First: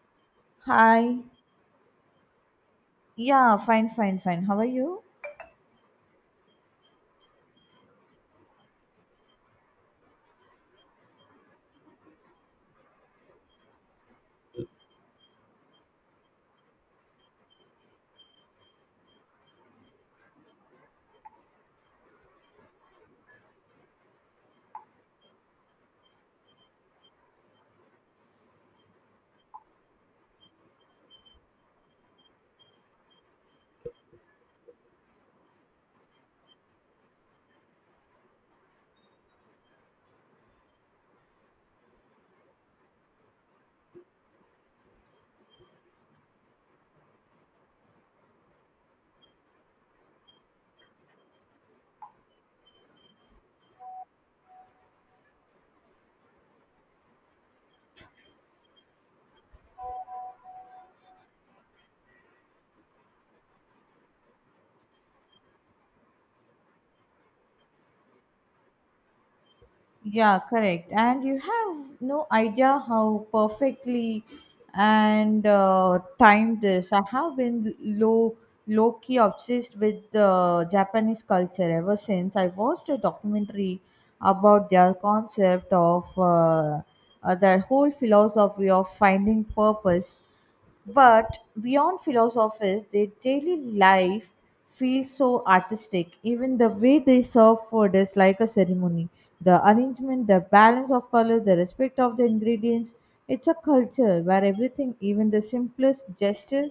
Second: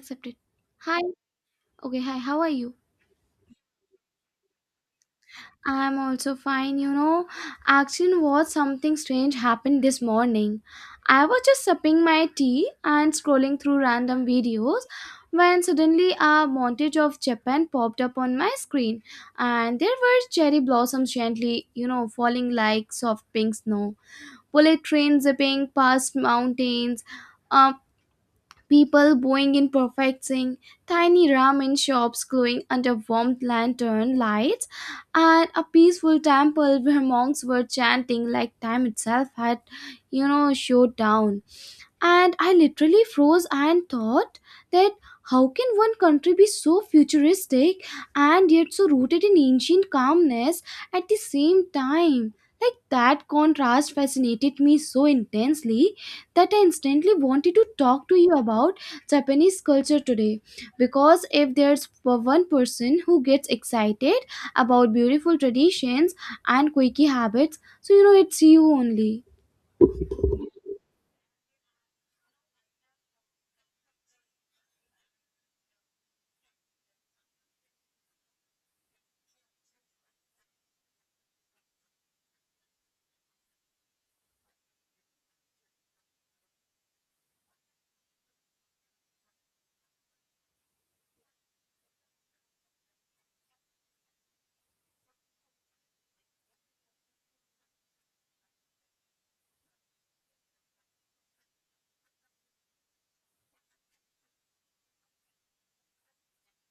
Accepted. Hi. Hi. Okay, hi. How are you? Yeah, fine, fine, fine. How are you? I'm also fine. Actually, what something strange happened this morning. I was just sipping my tea and scrolling through random videos when suddenly a montage of Japan popped up on my screen, and there were cherry blossoms gently, falling like soft pink snow, bullet trains zipping past mountains, um, People bowing in perfect sync, tiny ramen shops glowing under warm lantern lights, and a peaceful temple where monks were chanting like time itself had showed down. And I literally froze and thought that how can one country be so futuristic and yet so rooted in ancient calmness at the same time? Like, that contrast fascinated me so intensely that I instantly wanted to talk to you about Japanese culture today. Because if there's one person who gets excited about beautiful traditions and quirky habits, so you know it's you only. Yeah, correct. And you have no idea how perfectly and timed this. I have been low key obsessed with Japanese culture ever since I watched a documentary about their concept of their whole philosophy of finding purpose. But beyond philosophies, their daily life feels so artistic. Even the way they serve food is like a ceremony. The arrangement, the balance of color, the respect of the ingredients. It's a culture where everything, even the simplest gesture,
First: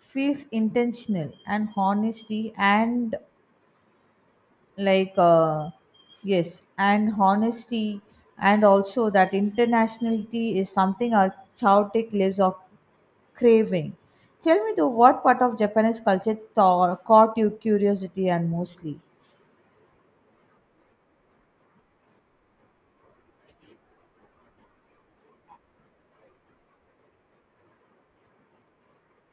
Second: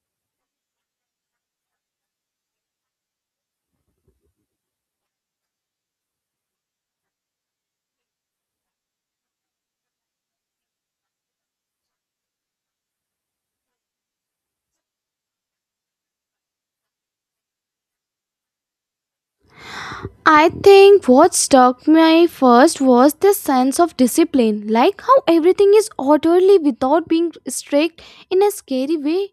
feels intentional and honesty and like yes and honesty and also that internationality is something our chaotic lives are craving. Tell me though, what part of Japanese culture caught your curiosity and mostly? I think what struck me first was the sense of discipline, like how everything is orderly without being strict in a scary way.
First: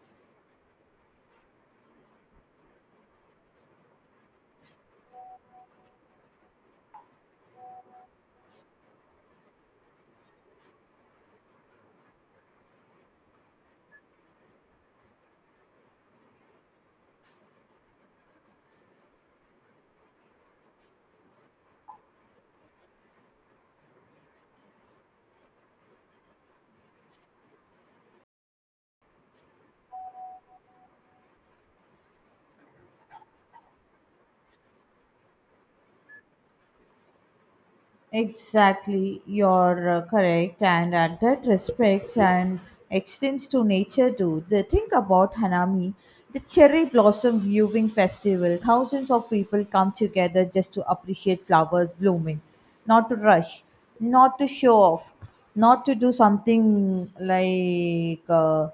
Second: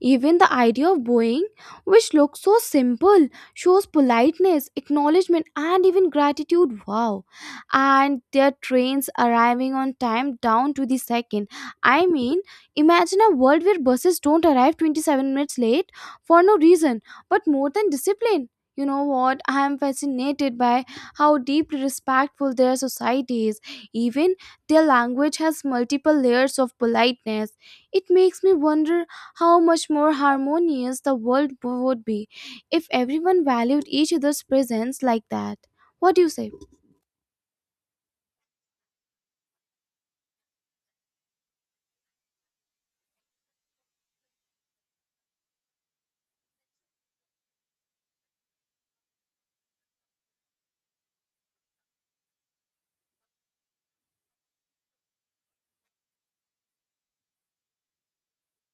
Even the idea of bowing, which looks so simple, shows politeness, acknowledgement, and even gratitude. Wow. And their trains arriving on time down to the second. I mean, imagine a world where buses don't arrive 27 minutes late for no reason, but more than discipline, you know what? I am fascinated by how deeply respectful their society is. Even their language has multiple layers of politeness. It makes me wonder how much more harmonious the world would be if everyone valued each other's presence like that. What do you say? Exactly, you're correct, and at that respects and extends to nature too. The thing about Hanami, the cherry blossom viewing festival, thousands of people come together just to appreciate flowers blooming, not to rush, not to show off, not to do something like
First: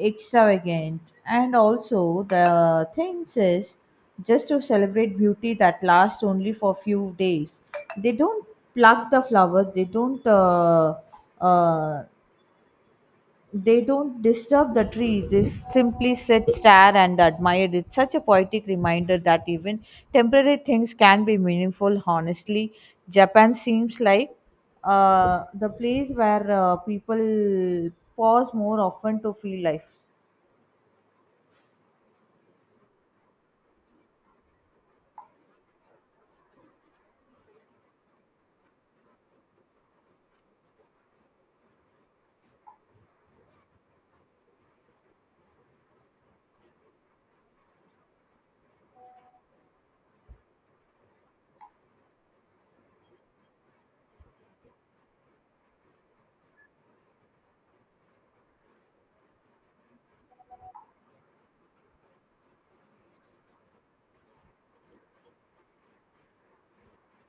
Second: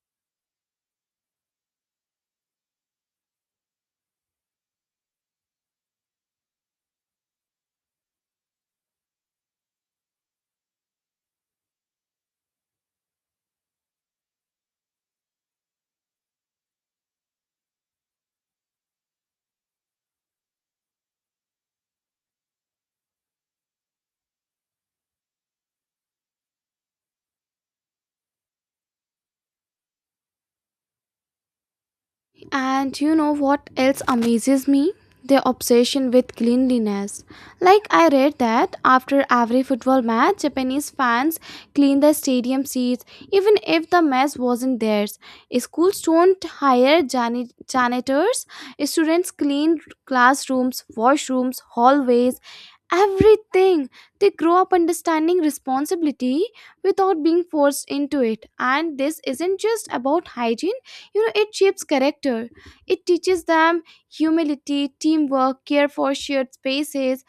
extravagant. And also, the thing is, just to celebrate beauty that lasts only for few days. They don't pluck the flowers. They don't. Uh, they don't disturb the trees. They simply sit, stare, and admire. It's such a poetic reminder that even temporary things can be meaningful. Honestly, Japan seems like the place where people pause more often to feel life. And you know what else amazes me? Their obsession with cleanliness. Like, I read that after every football match, Japanese fans clean the stadium seats even if the mess wasn't theirs. Schools don't hire janitors. Students clean classrooms, washrooms, hallways, everything. They grow up understanding responsibility without being forced into it. And this isn't just about hygiene. You know, it shapes character, it teaches them humility, teamwork, care for shared spaces.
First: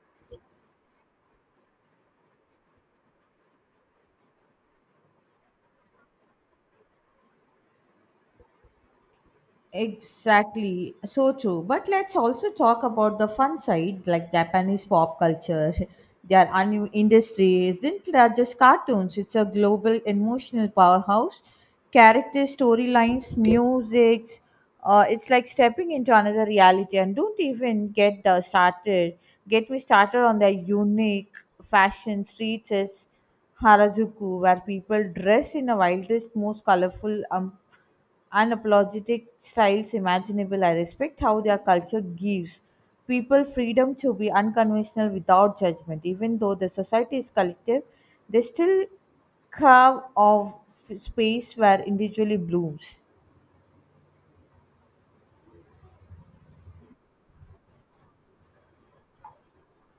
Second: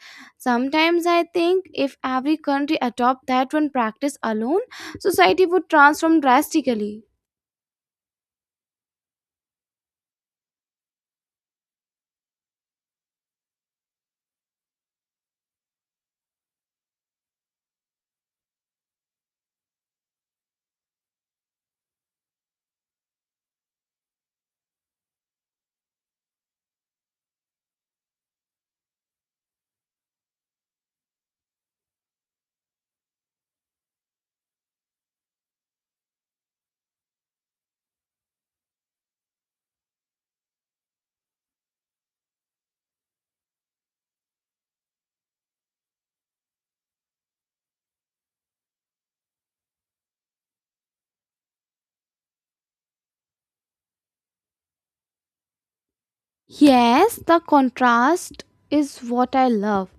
Sometimes I think if every country adopt that one practice alone, society would transform drastically. Exactly, so true. But let's also talk about the fun side, like Japanese pop culture. Their anime industry isn't just cartoons. It's a global emotional powerhouse. Characters, storylines, musics. It's like stepping into another reality. And don't even get the started. Get me started on their unique fashion streets. Is Harajuku, where people dress in the wildest, most colorful unapologetic styles imaginable. I respect how their culture gives people freedom to be unconventional without judgment. Even though the society is collective, they still carve of space where individually blooms. Yes, the contrast is what I love.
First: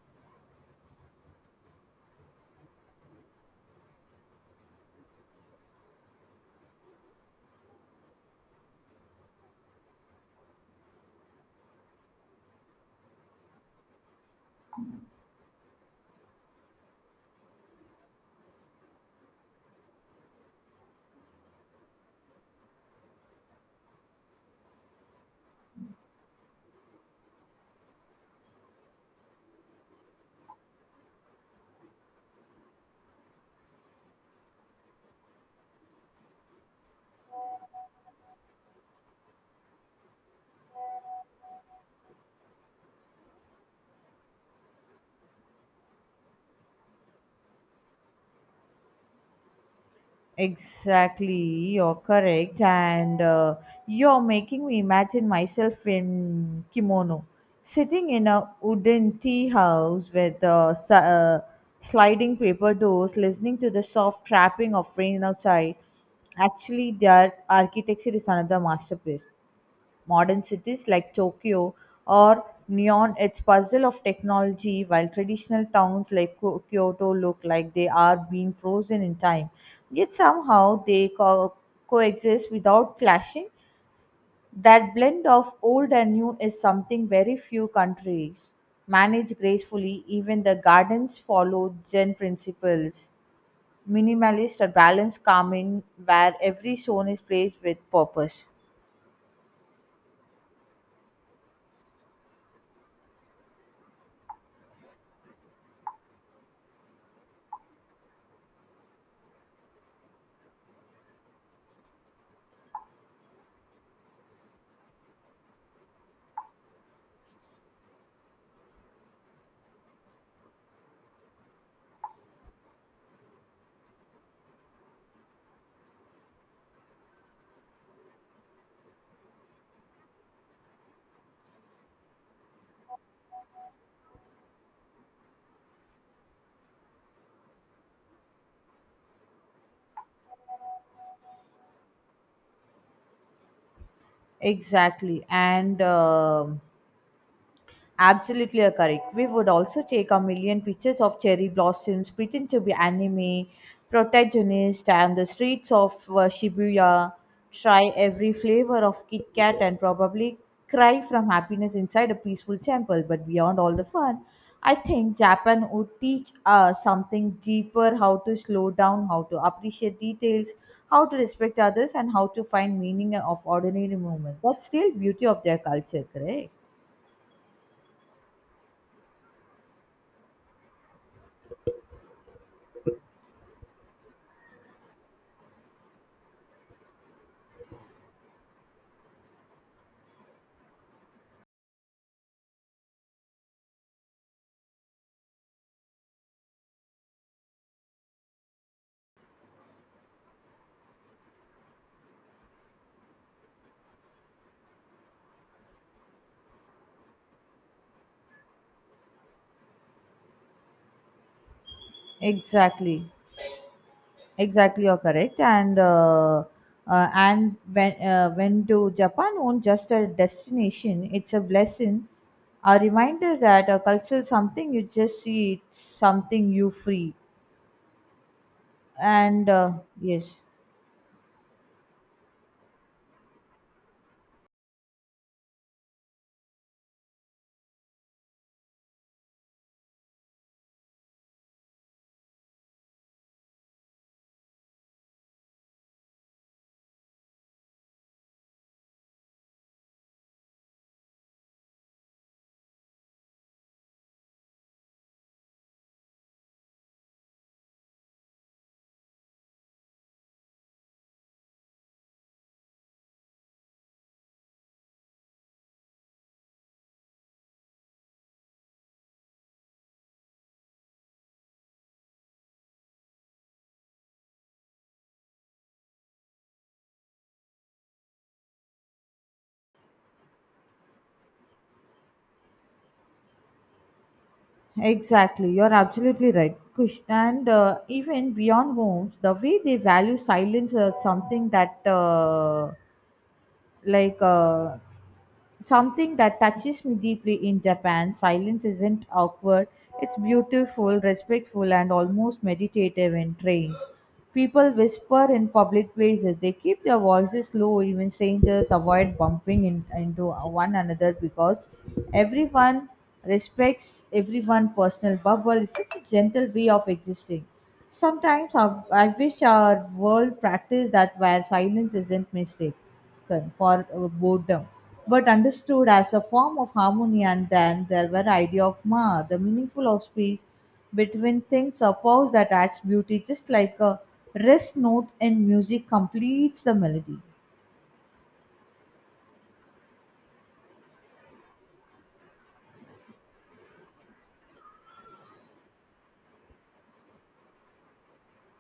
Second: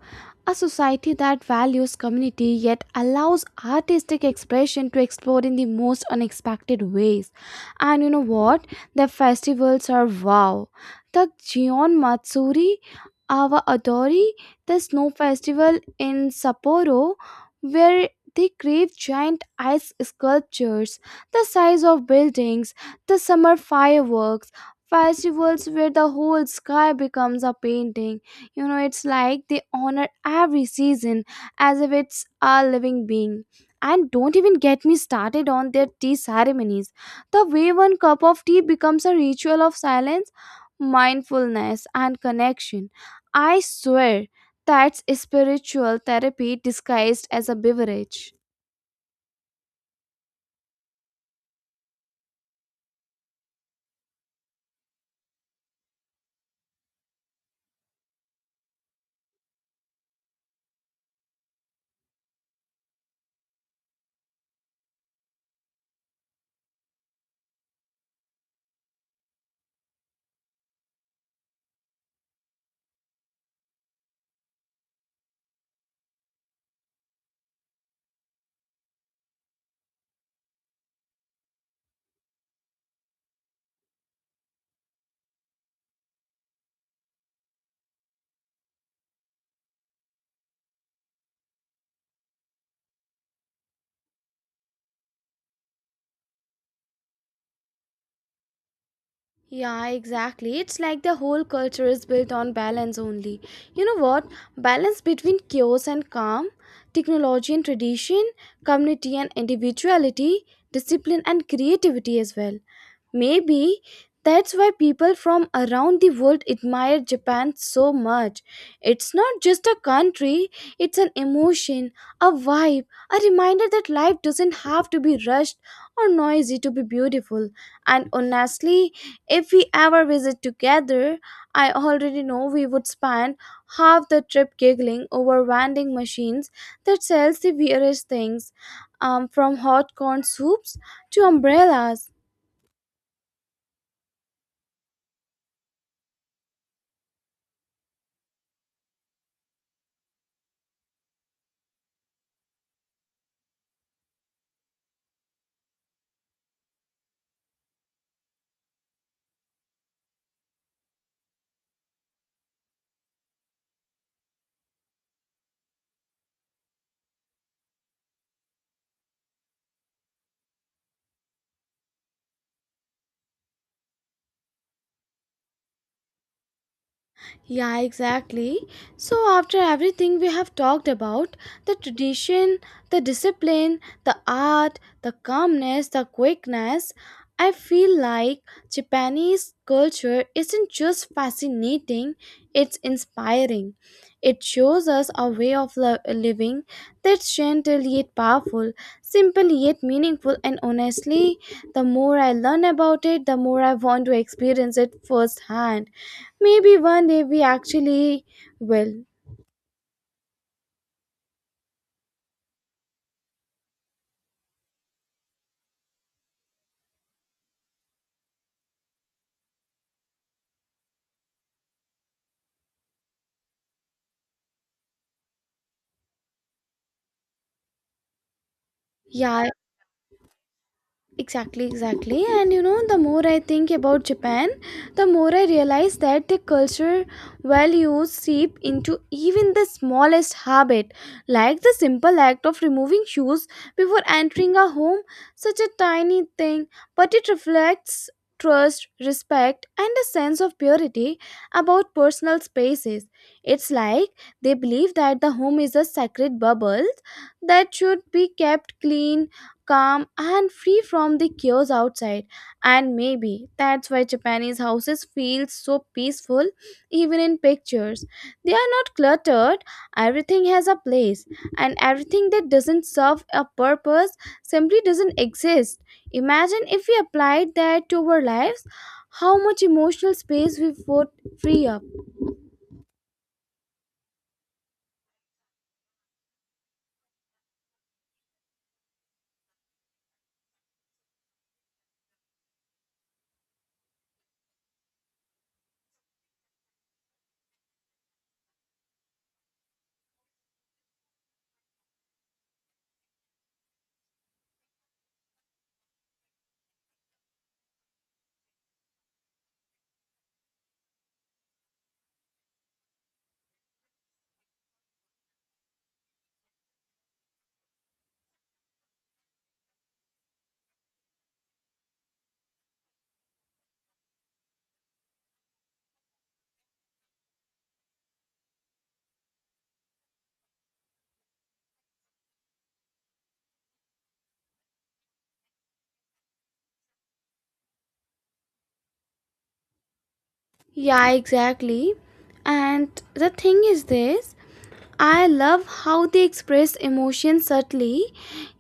A society that values community yet allows artistic expression to explore in the most unexpected ways. And you know what? The festivals are wow. The Gion Matsuri, Awa Adori, the snow festival in Sapporo, where they create giant ice sculptures the size of buildings, the summer fireworks festivals where the whole sky becomes a painting. You know, it's like they honor every season as if it's a living being. And don't even get me started on their tea ceremonies. The way one cup of tea becomes a ritual of silence, mindfulness, and connection. I swear, that's spiritual therapy disguised as a beverage. Exactly, you're correct, and you're making me imagine myself in kimono, sitting in a wooden tea house with sliding paper doors, listening to the soft trapping of rain outside. Actually, their architecture is another masterpiece. Modern cities like Tokyo or Neon, its puzzle of technology, while traditional towns like Kyoto look like they are being frozen in time. Yet somehow they coexist without clashing. That blend of old and new is something very few countries manage gracefully. Even the gardens follow Zen principles, minimalist or balanced calming, where every zone is placed with purpose. Yeah, exactly. It's like the whole culture is built on balance only. You know what? Balance between chaos and calm, technology and tradition, community and individuality, discipline and creativity as well. Maybe that's why people from around the world admire Japan so much. It's not just a country, it's an emotion, a vibe, a reminder that life doesn't have to be rushed or noisy to be beautiful. And honestly, if we ever visit together, I already know we would spend half the trip giggling over vending machines that sells the weirdest things, from hot corn soups to umbrellas. Exactly. And absolutely are correct. We would also take a million pictures of cherry blossoms, pretend to be anime protagonists, and the streets of Shibuya. Try every flavor of Kit Kat and probably cry from happiness inside a peaceful temple. But beyond all the fun, I think Japan would teach us something deeper: how to slow down, how to appreciate details, how to respect others, and how to find meaning of ordinary moments. That's the real beauty of their culture, correct? Yeah, exactly. So, after everything we have talked about, the tradition, the discipline, the art, the calmness, the quickness, I feel like Japanese culture isn't just fascinating, it's inspiring. It shows us a way of living that's gentle yet powerful, simple yet meaningful, and honestly, the more I learn about it, the more I want to experience it firsthand. Maybe one day we actually will. Exactly. Exactly, you're correct. And when when to Japan will not just a destination, it's a blessing, a reminder that a cultural something you just see, it's something you free. Yeah, And yes, exactly, exactly. And you know, the more I think about Japan, the more I realize that the culture values seep into even the smallest habit, like the simple act of removing shoes before entering a home, such a tiny thing, but it reflects trust, respect, and a sense of purity about personal spaces. It's like they believe that the home is a sacred bubble that should be kept clean, calm, and free from the chaos outside. And maybe that's why Japanese houses feel so peaceful. Even in pictures, they are not cluttered. Everything has a place, and everything that doesn't serve a purpose simply doesn't exist. Imagine if we applied that to our lives, how much emotional space we would free up. exactly, you're absolutely right. And even beyond homes, the way they value silence is like uh, something that touches me deeply in Japan. Silence isn't awkward, it's beautiful, respectful, and almost meditative in trains. People whisper in public places, they keep their voices low, even strangers avoid bumping into one another because everyone respects everyone's personal bubble. It's such a gentle way of existing. Sometimes I wish our world practiced that, where silence isn't mistaken for boredom, but understood as a form of harmony. And then there were idea of ma, the meaningful of space between things, a pause that adds beauty, just like a rest note in music completes the melody. Yeah, exactly. And the thing is this, I love how they express emotions subtly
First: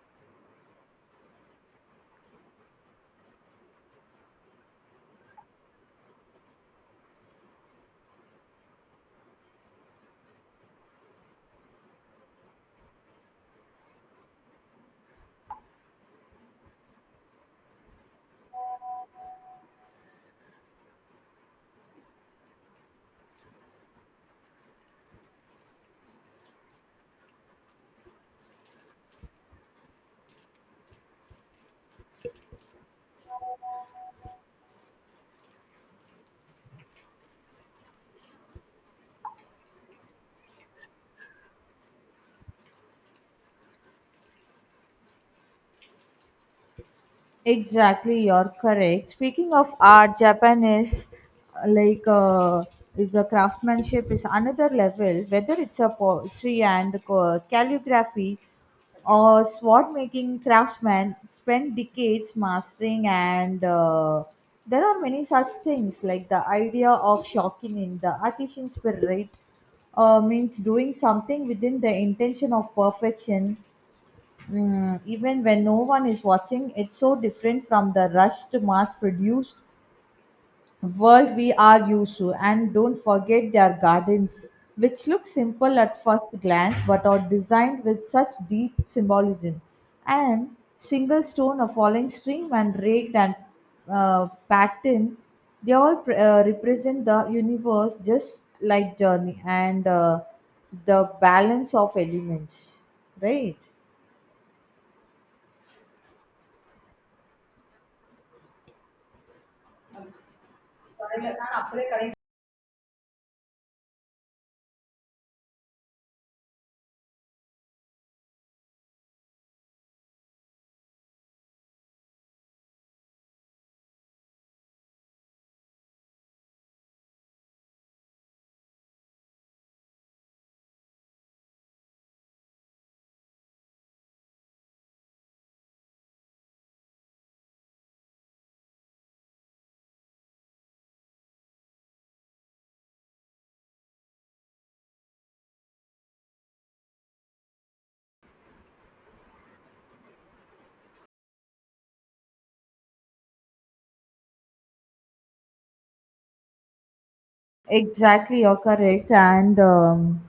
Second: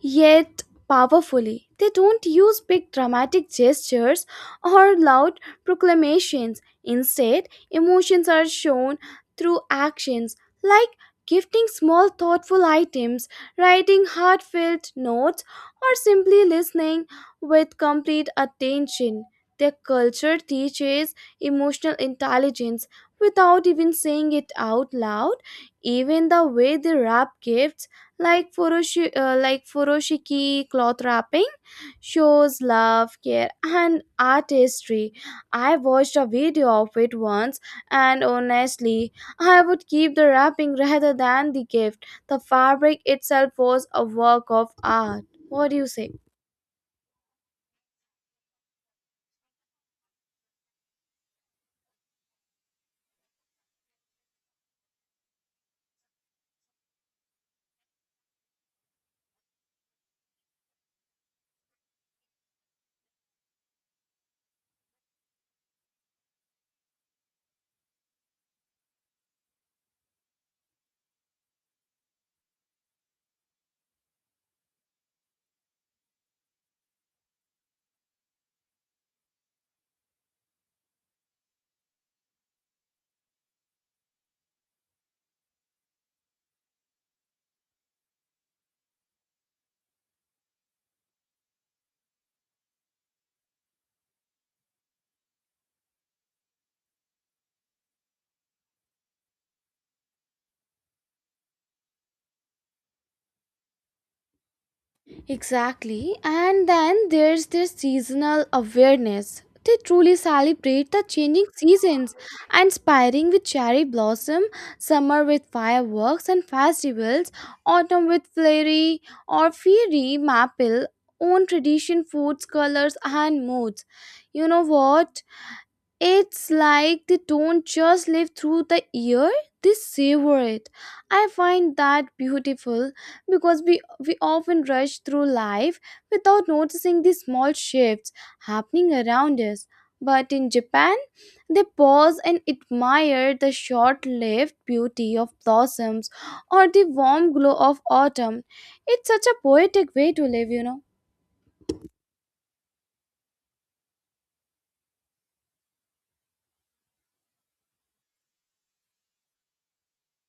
yet powerfully. They don't use big dramatic gestures or loud proclamations. Instead, emotions are shown through actions, like gifting small thoughtful items, writing heartfelt notes, or simply listening with complete attention. Their culture teaches emotional intelligence without even saying it out loud. Even the way they wrap gifts, like furoshiki cloth wrapping, shows love, care, and artistry. I watched a video of it once, and honestly, I would keep the wrapping rather than the gift. The fabric itself was a work of art. What do you say? Exactly, you're correct. Speaking of art, Japan uh, like uh, is the craftsmanship is another level. Whether it's a poetry and calligraphy or sword making, craftsmen spend decades mastering, and there are many such things like the idea of shocking in the artisan spirit, means doing something within the intention of perfection. Even when no one is watching, it's so different from the rushed, mass produced world we are used to. And don't forget their gardens, which look simple at first glance but are designed with such deep symbolism. And single stone, a falling stream, and raked and pattern, they all represent the universe just like journey and the balance of elements, right? Exactly. And then there's their seasonal awareness. They truly celebrate the changing seasons, and spring with cherry blossom, summer with fireworks and festivals, autumn with flurry or fairy maple, own tradition, foods, colors and moods. You know what? It's like they don't just live through the year, they savor it. I find that beautiful because we often rush through life without noticing the small shifts happening around us. But in Japan, they pause and admire the short lived beauty of blossoms or the warm glow of autumn. It's such a poetic way to live. Exactly, you're correct. And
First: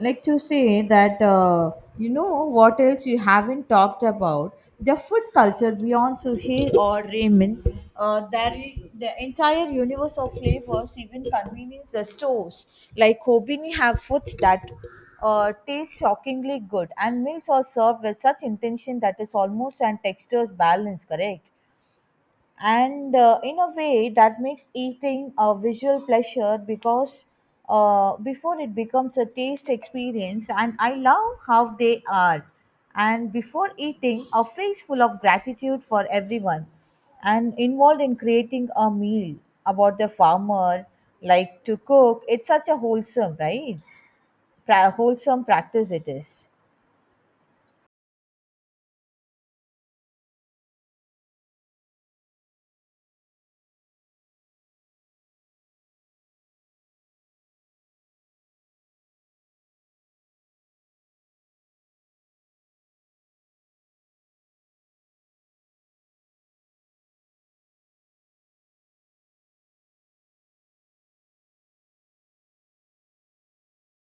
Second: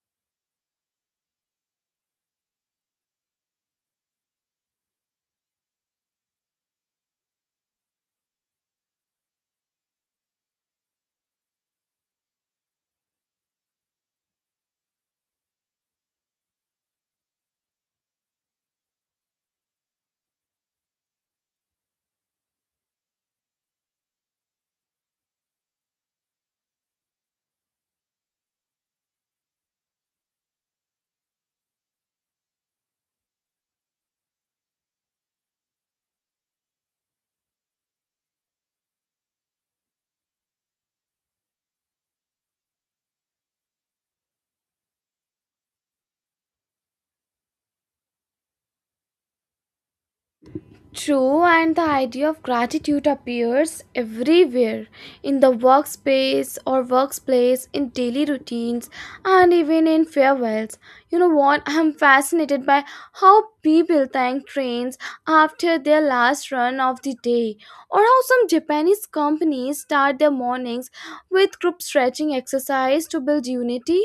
like to say that, what else you haven't talked about? The food culture beyond sushi or ramen, there, the entire universe of flavors, even convenience the stores. Like Kobini have foods that taste shockingly good, and meals are served with such intention that is almost and textures balance, correct? And in a way that makes eating a visual pleasure, because before it becomes a taste experience. And I love how they are, and before eating a phrase full of gratitude for everyone and involved in creating a meal about the farmer like to cook, it's such a wholesome, right? Wholesome practice it is. True, and the idea of gratitude appears everywhere, in the workspace or workplace, in daily routines, and even in farewells. You know what? I'm fascinated by how people thank trains after their last run of the day, or how some Japanese companies start their mornings with group stretching exercise to build unity.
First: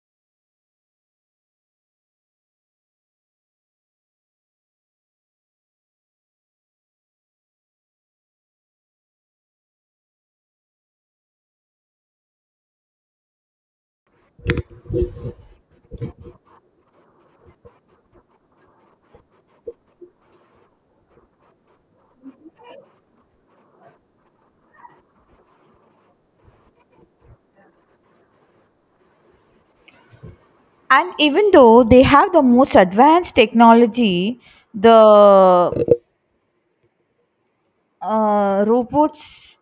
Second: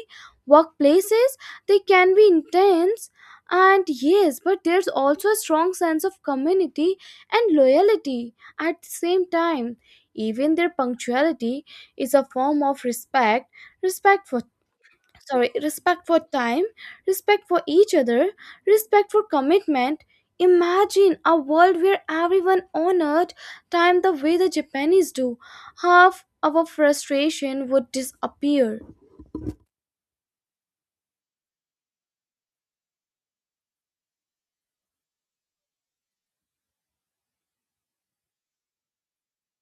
Workplaces, they can be intense and yes, but there's also a strong sense of community and loyalty at the same time. Even their punctuality is a form of respect, respect for, sorry, respect for time, respect for each other, respect for commitment. Imagine a world where everyone honored time the way the Japanese do. Half our frustration would disappear. And even though they have the most advanced technology, the robots,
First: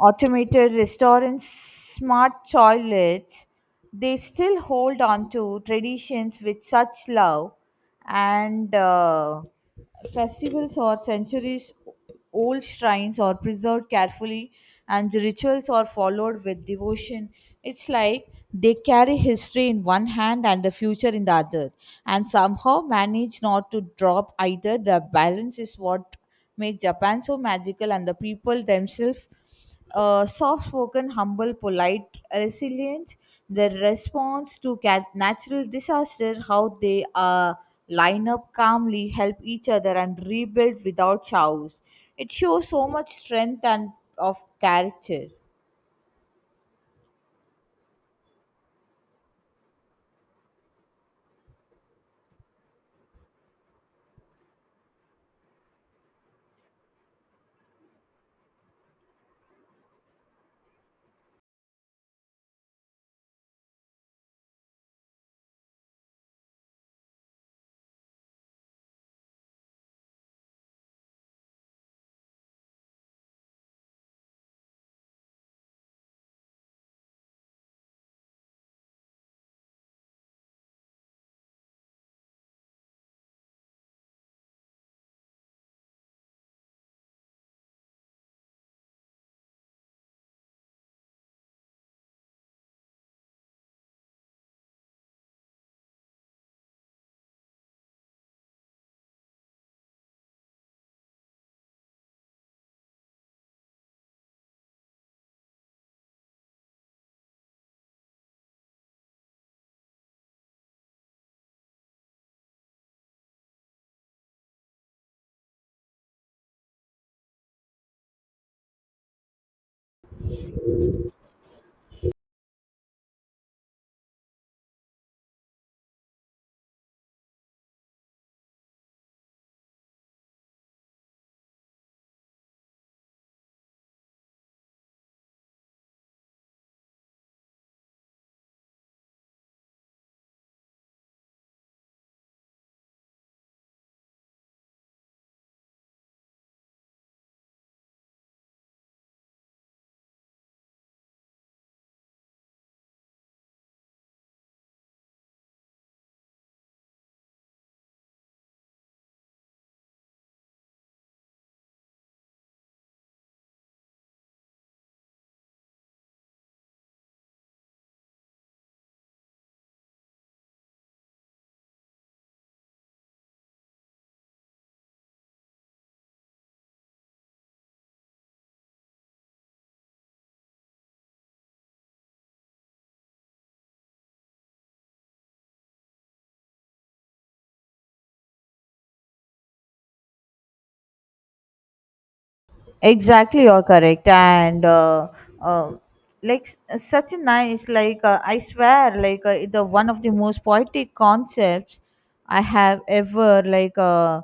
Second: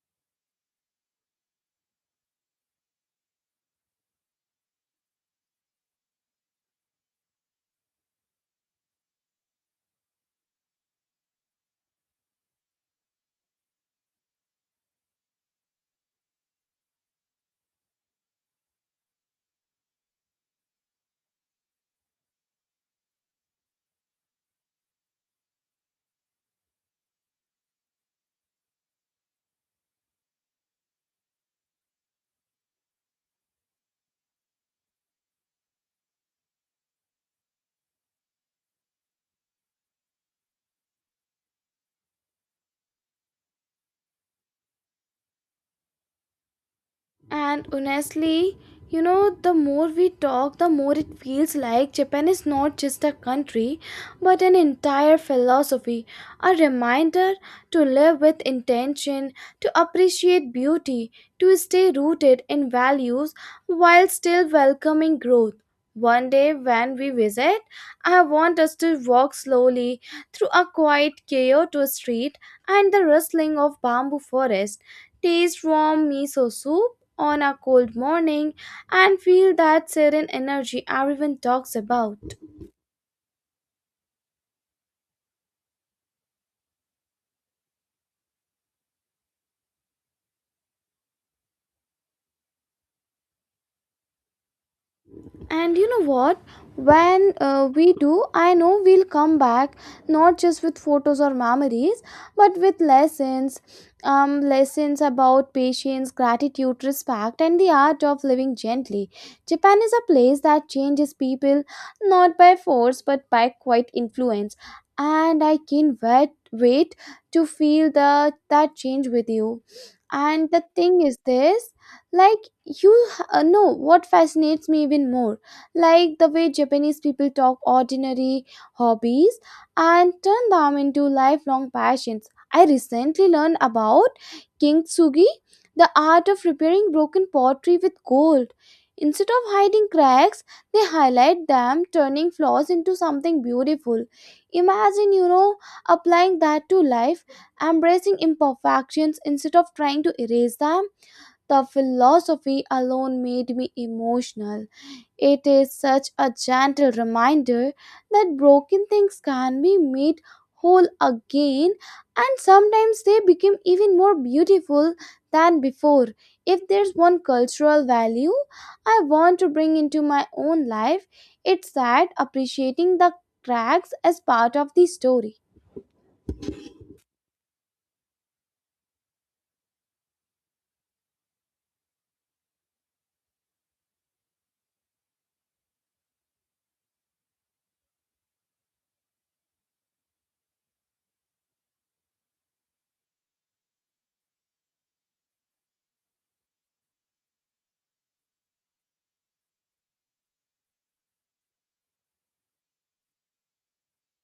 automated restaurants, smart toilets, they still hold on to traditions with such love, and festivals or centuries old shrines are preserved carefully, and the rituals are followed with devotion. It's like they carry history in one hand and the future in the other, and somehow manage not to drop either. The balance is what make Japan so magical, and the people themselves, soft spoken, humble, polite, resilient. Their response to natural disaster, how they line up calmly, help each other, and rebuild without chows. It shows so much strength and of character. And honestly, the more we talk, the more it feels like Japan is not just a country, but an entire philosophy, a reminder to live with intention, to appreciate beauty, to stay rooted in values while still welcoming growth. One day when we visit, I want us to walk slowly through a quiet Kyoto street and the rustling of bamboo forest, taste warm miso soup on a cold morning, and feel that serene energy everyone talks about. And you know what? When we do, I know we'll come back not just with photos or memories, but with lessons. Lessons about patience, gratitude, respect, and the art of living gently. Japan is a place that changes people not by force but by quiet influence. And I can't wait to feel that change with you. And the thing is this, like, you know what fascinates me even more, like the way Japanese people talk ordinary hobbies and turn them into lifelong passions. I recently learned about kintsugi, the art of repairing broken pottery with gold. Instead of hiding cracks, they highlight them, turning flaws into something beautiful. Imagine, applying that to life, embracing imperfections instead of trying to erase them. The philosophy alone made me emotional. It is such a gentle reminder that broken things can be made whole again, and sometimes they become even more beautiful than before. If there's one cultural value I want to bring into my own life, it's that, appreciating the cracks as part of the story. Exactly, you're correct. And uh, like such a nice, like, I swear, like, the one of the most poetic concepts I have ever, like,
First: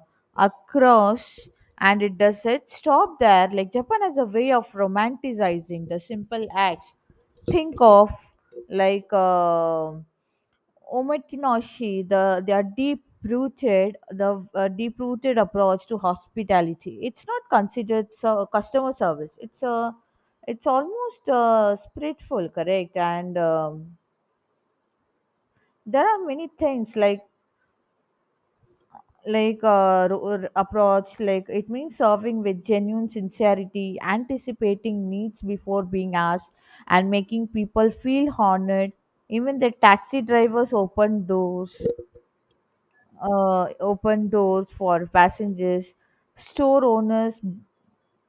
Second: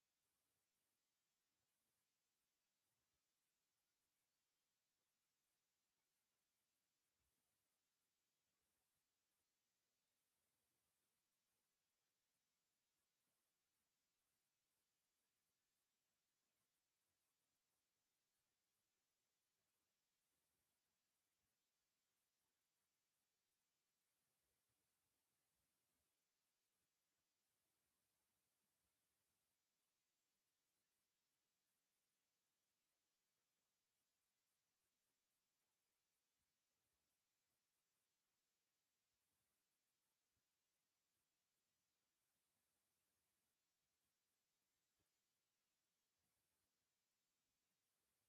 across. And it doesn't stop there. Like Japan has a way of romanticizing the simple acts. Think of like Omakinoshi, their deep rooted approach to hospitality. It's not considered so customer service. It's almost spiritual, correct? And there are many things, like approach. Like it means serving with genuine sincerity, anticipating needs before being asked and making people feel honored. Even the taxi drivers open doors, for passengers. Store owners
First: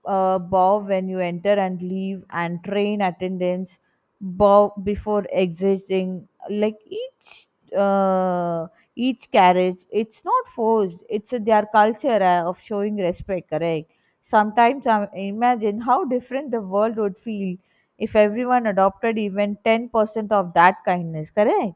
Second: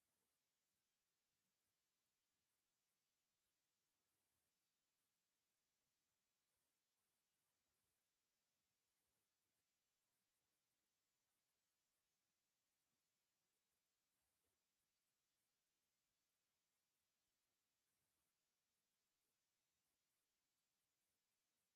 bow when you enter and leave, and train attendants bow before exiting. Like uh, each carriage. It's not forced. It's their culture of showing respect. Correct. Sometimes I imagine how different the world would feel if everyone adopted even 10% of that kindness. Correct.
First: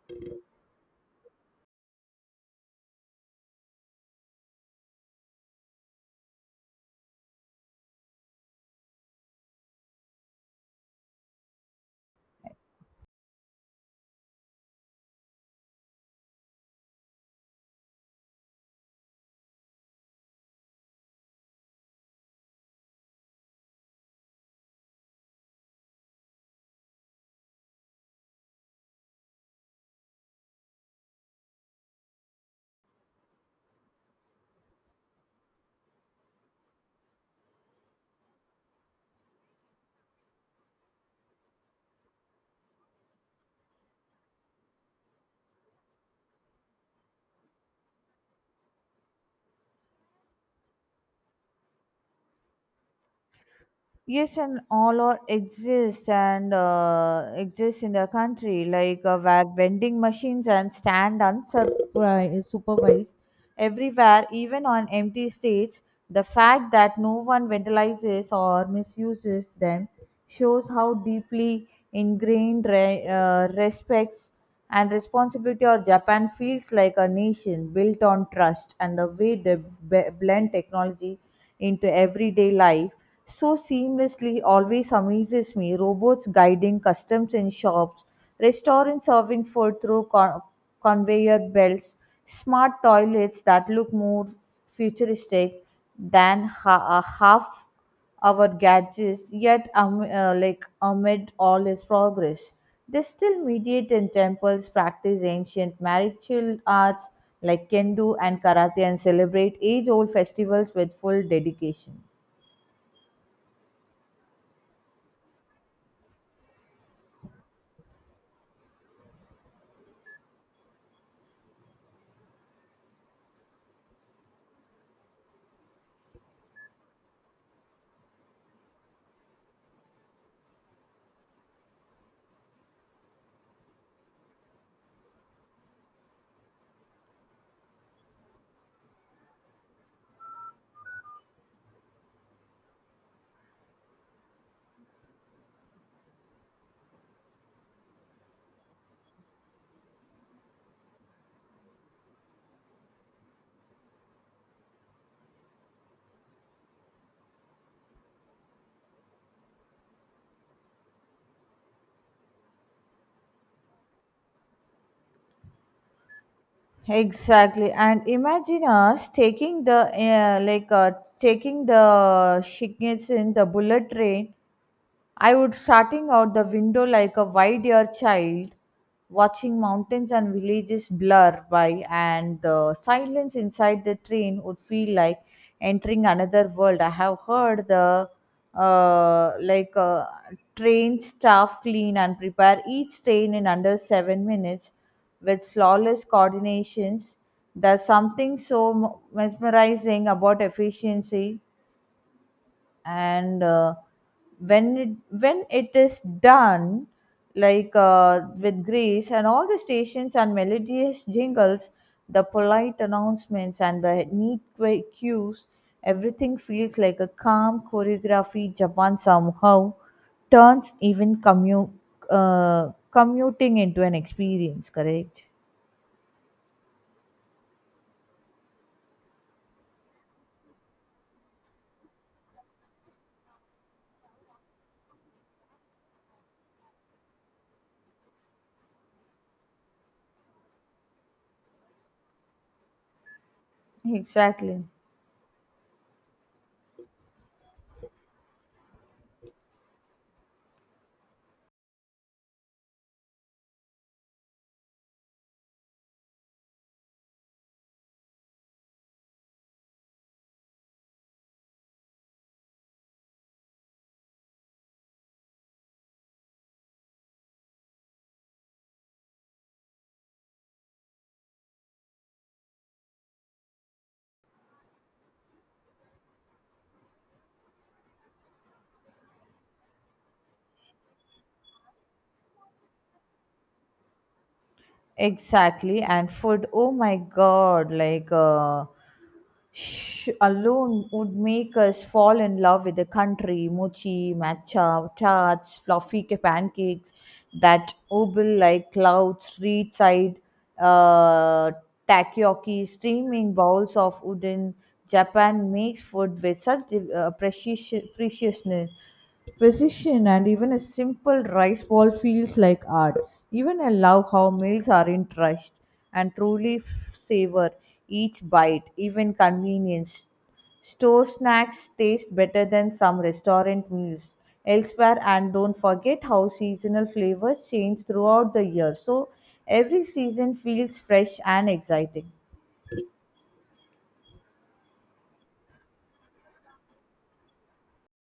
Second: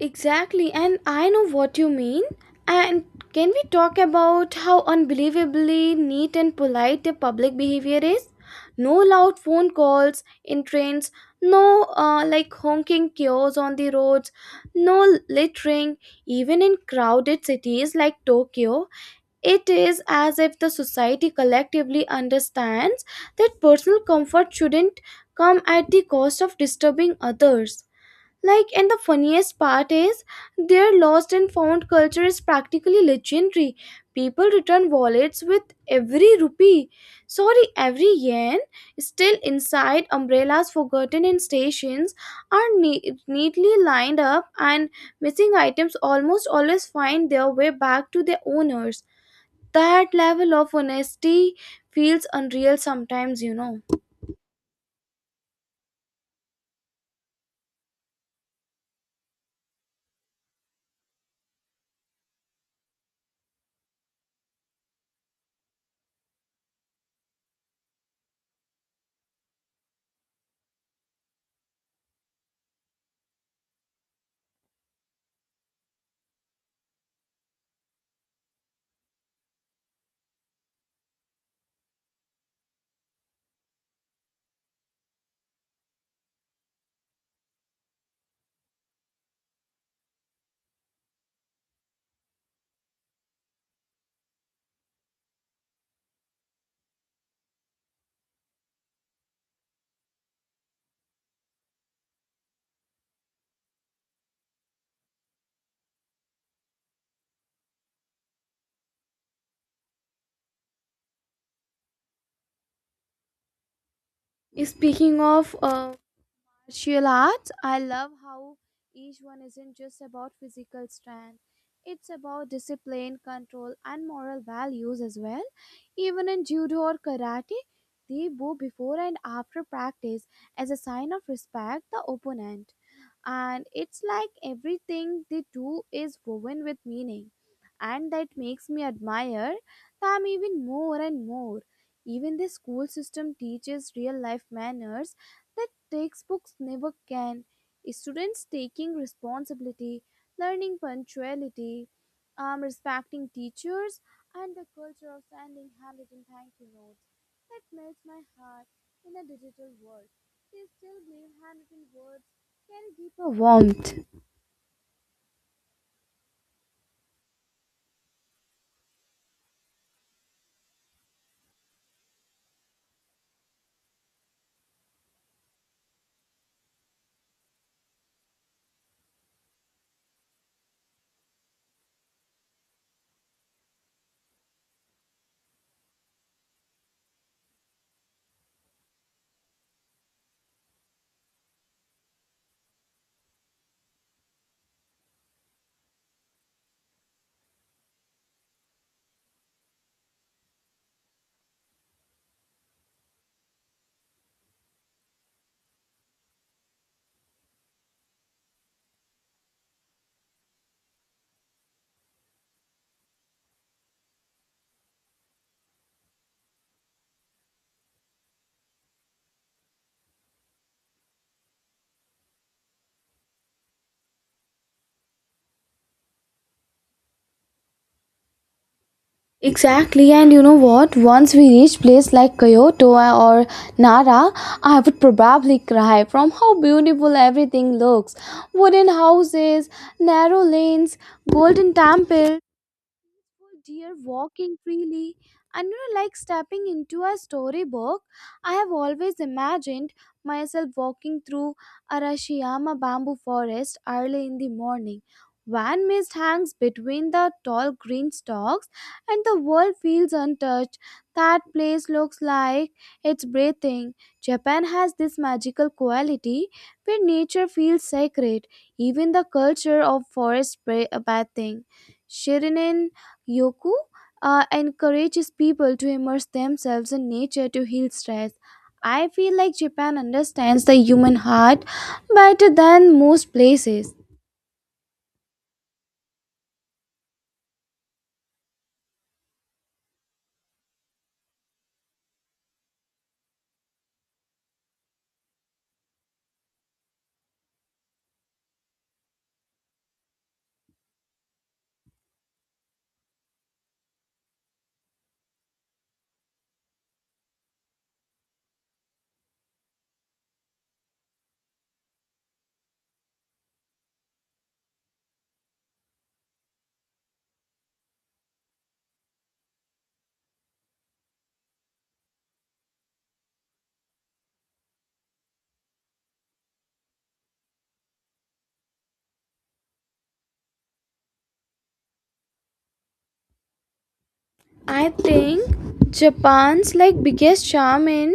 Exactly, and I know what you mean. And can we talk about how unbelievably neat and polite their public behavior is? No loud phone calls in trains, no like honking cures on the roads, no littering. Even in crowded cities like Tokyo, it is as if the society collectively understands that personal comfort shouldn't come at the cost of disturbing others. Like, and the funniest part is their lost and found culture is practically legendary. People return wallets with every rupee, sorry, every yen, still inside. Umbrellas forgotten in stations are neatly lined up, and missing items almost always find their way back to their owners. That level of honesty feels unreal sometimes. Yes, and all are exist in the country like, where vending machines and stand unsupervised, supervised everywhere, even on empty states. The fact that no one vandalizes or misuses them shows how deeply ingrained respects and responsibility or Japan feels like a nation built on trust. And the way they blend technology into everyday life so seamlessly always amazes me. Robots guiding customs in shops, restaurants serving food through conveyor belts, smart toilets that look more futuristic than half our gadgets. Yet like amid all this progress, they still mediate in temples, practice ancient martial arts like kendo and karate, and celebrate age-old festivals with full dedication. Speaking of martial arts, I love how each one isn't just about physical strength, it's about discipline, control, and moral values as well. Even in judo or karate, they bow before and after practice as a sign of respect the opponent. And it's like everything they do is woven with meaning, and that makes me admire them even more and more. Even the school system teaches real life manners that textbooks never can. Students taking responsibility, learning punctuality, respecting teachers, and the culture of sending handwritten thank you notes, that melts my heart. In a digital world, they still believe handwritten words can give a warmth. Exactly, and imagine us taking the Shinkansen, the bullet train. I would starting out the window like a wide-eared child, watching mountains and villages blur by, and the silence inside the train would feel like entering another world. I have heard the uh, like uh, train staff clean and prepare each train in under 7 minutes with flawless coordinations. There's something so mesmerizing about efficiency, and when it when it is done, like with grace, and all the stations and melodious jingles, the polite announcements and the neat cues, everything feels like a calm choreography. Japan somehow turns even commuting into an experience. Correct. Exactly, and you know what, once we reach place like Kyoto or Nara, I would probably cry from how beautiful everything looks. Wooden houses, narrow lanes, golden temple, beautiful deer walking Exactly. freely, and you know, like stepping into a storybook. I have always imagined myself walking through Arashiyama bamboo forest early in the morning, when mist hangs between the tall green stalks and the world feels untouched. That place looks like it's breathing. Japan has this magical quality where nature feels sacred. Even the culture of forest bathing, Shirinin Yoku, encourages people to immerse themselves in nature to heal stress. I feel like Japan understands the human heart better than most places. Exactly. And food, oh my God, like alone would make us fall in love with the country. Mochi, matcha, tarts, fluffy pancakes, that oval like cloud, street side, uh, takoyaki, steaming bowls of udon. Japan makes food with such div- precious- preciousness. Precision and even a simple rice ball feels like art. Even I love how meals are in trust and truly savor each bite, even convenience. Store snacks taste better than some restaurant meals elsewhere, and don't forget how seasonal flavors change throughout the year. So every season feels fresh and exciting. I think Japan's like biggest charm in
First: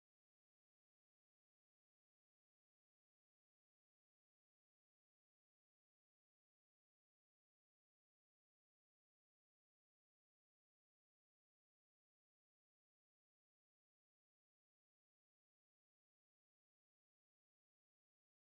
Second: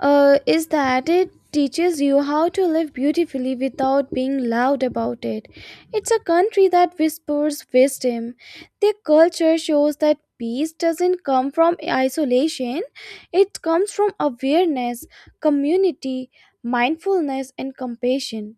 is that it teaches you how to live beautifully without being loud about it. It's a country that whispers wisdom. Their culture shows that peace doesn't come from isolation, it comes from awareness, community, mindfulness, and compassion.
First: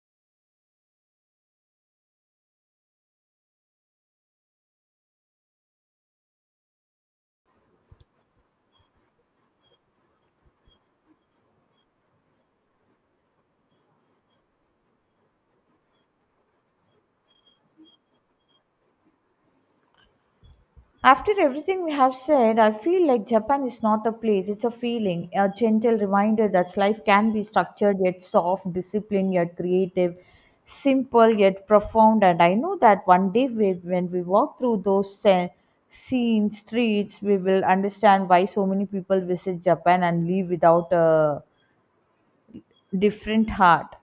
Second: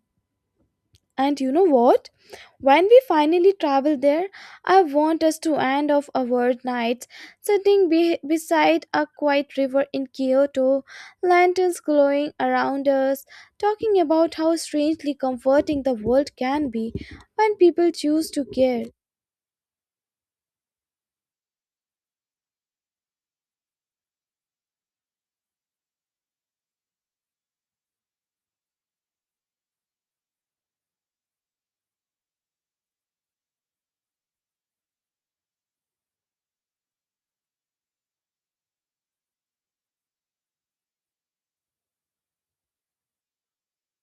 And you know what? When we finally travel there, I want us to end off our nights sitting beside a quiet river in Kyoto, lanterns glowing around us, talking about how strangely comforting the world can be when people choose to care. After everything we have said, I feel like Japan is not a place, it's a feeling, a gentle reminder that life can be structured yet soft, disciplined yet creative, simple yet profound. And I know that one day when we walk through those scenes, streets, we will understand why so many people visit Japan and leave without a different heart.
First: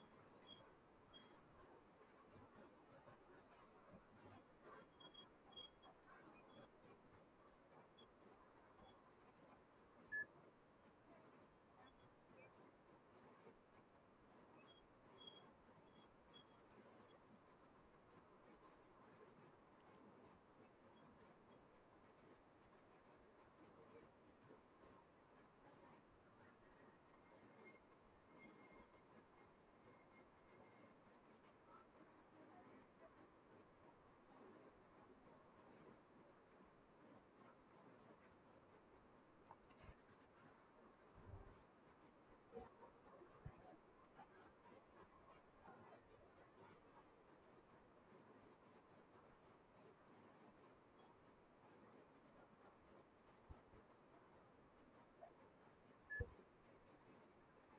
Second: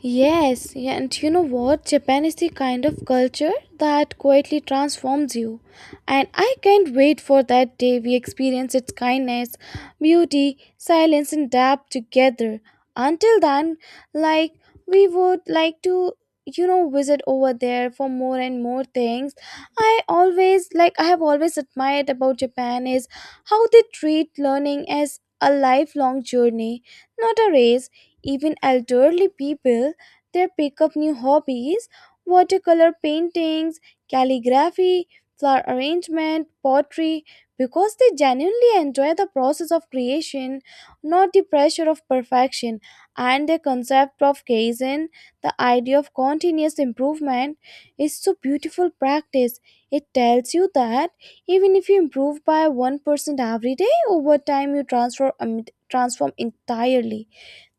Yes, yeah, and you know what? Japan is the kind of culture that quietly transforms you. And I can't wait for that day we experience its kindness, beauty, silence, and depth together. Until then, like, we would like to, visit over there for more and more things. I have always admired about Japan is how they treat learning as a lifelong journey, not a race. Even elderly people, they pick up new hobbies, watercolor paintings, calligraphy, flower arrangement, pottery, because they genuinely enjoy the process of creation, not the pressure of perfection. And the concept of kaizen, the idea of continuous improvement, is so beautiful practice. It tells you that even if you improve by 1% every day, over time you transform entirely.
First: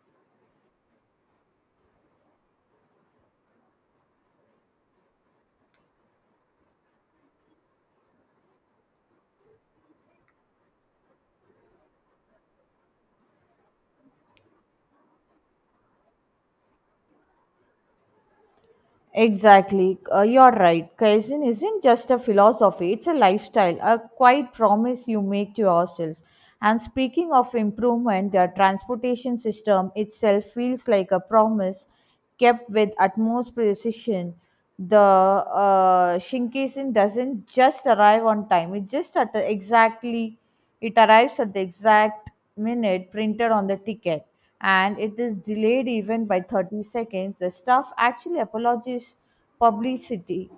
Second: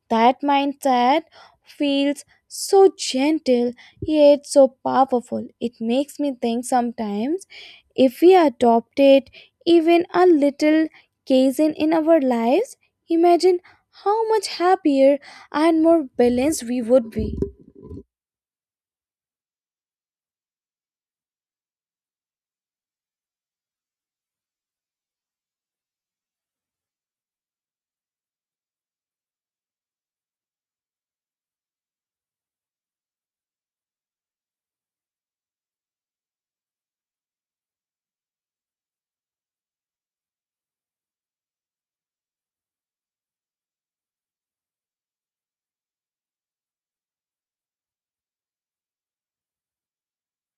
That mindset feels so gentle yet so powerful. It makes me think sometimes, if we adopted even a little Kaizen in our lives, imagine how much happier and more balanced we would be. Exactly. You're right. Kaizen isn't just a philosophy, it's a lifestyle, a quiet promise you make to yourself. And speaking of improvement, the transportation system itself feels like a promise kept with utmost precision. The Shinkansen doesn't just arrive on time, it arrives at the exact minute printed on the ticket, and it is delayed even by 30 seconds. The staff actually apologizes publicity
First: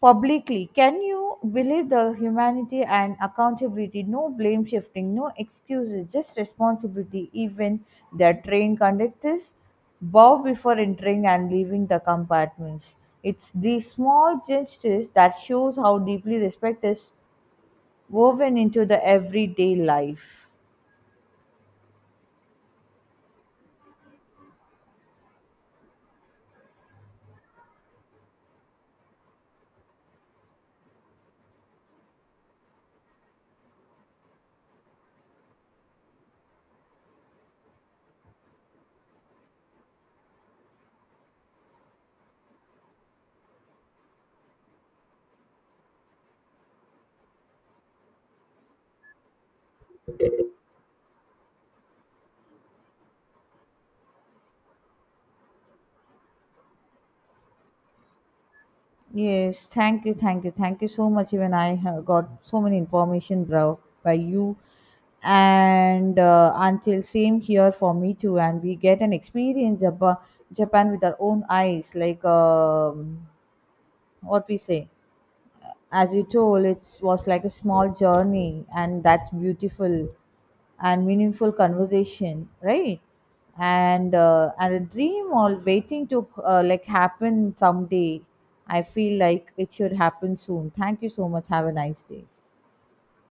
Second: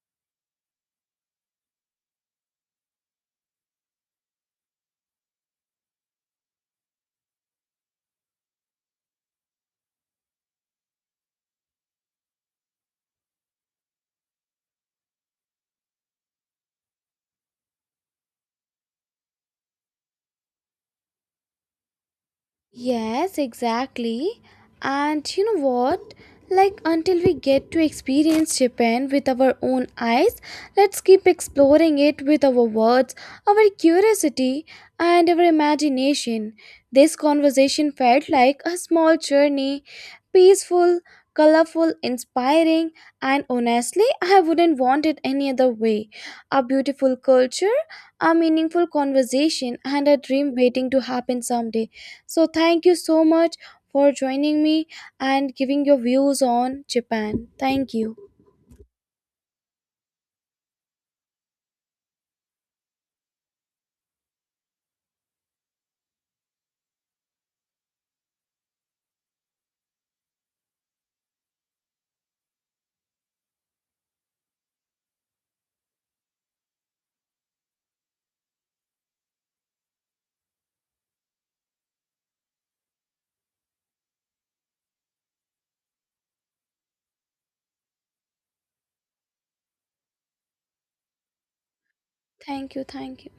publicly. Can you believe the humanity and accountability? No blame shifting, no excuses, just responsibility. Even their train conductors bow before entering and leaving the compartments. It's these small gestures that shows how deeply respect is woven into the everyday life. Yes, exactly. And you know what? Like, until we get to experience Japan with our own eyes, let's keep exploring it with our words, our curiosity, and our imagination. This conversation felt like a small journey, peaceful, colorful, inspiring, and honestly, I wouldn't want it any other way. A beautiful culture, a meaningful conversation, and a dream waiting to happen someday. So, thank you so much for joining me and giving your views on Japan. Thank you. Yes, thank you, thank you, thank you so much. Even I have got so many information, bro, by you, and until same here for me too. And we get an experience about Japan with our own eyes, like, what we say. As you told, it was like a small journey, and that's beautiful and meaningful conversation, right? And a dream all waiting to like happen someday. I feel like it should happen soon. Thank you so much. Have a nice day. Thank you. Thank you.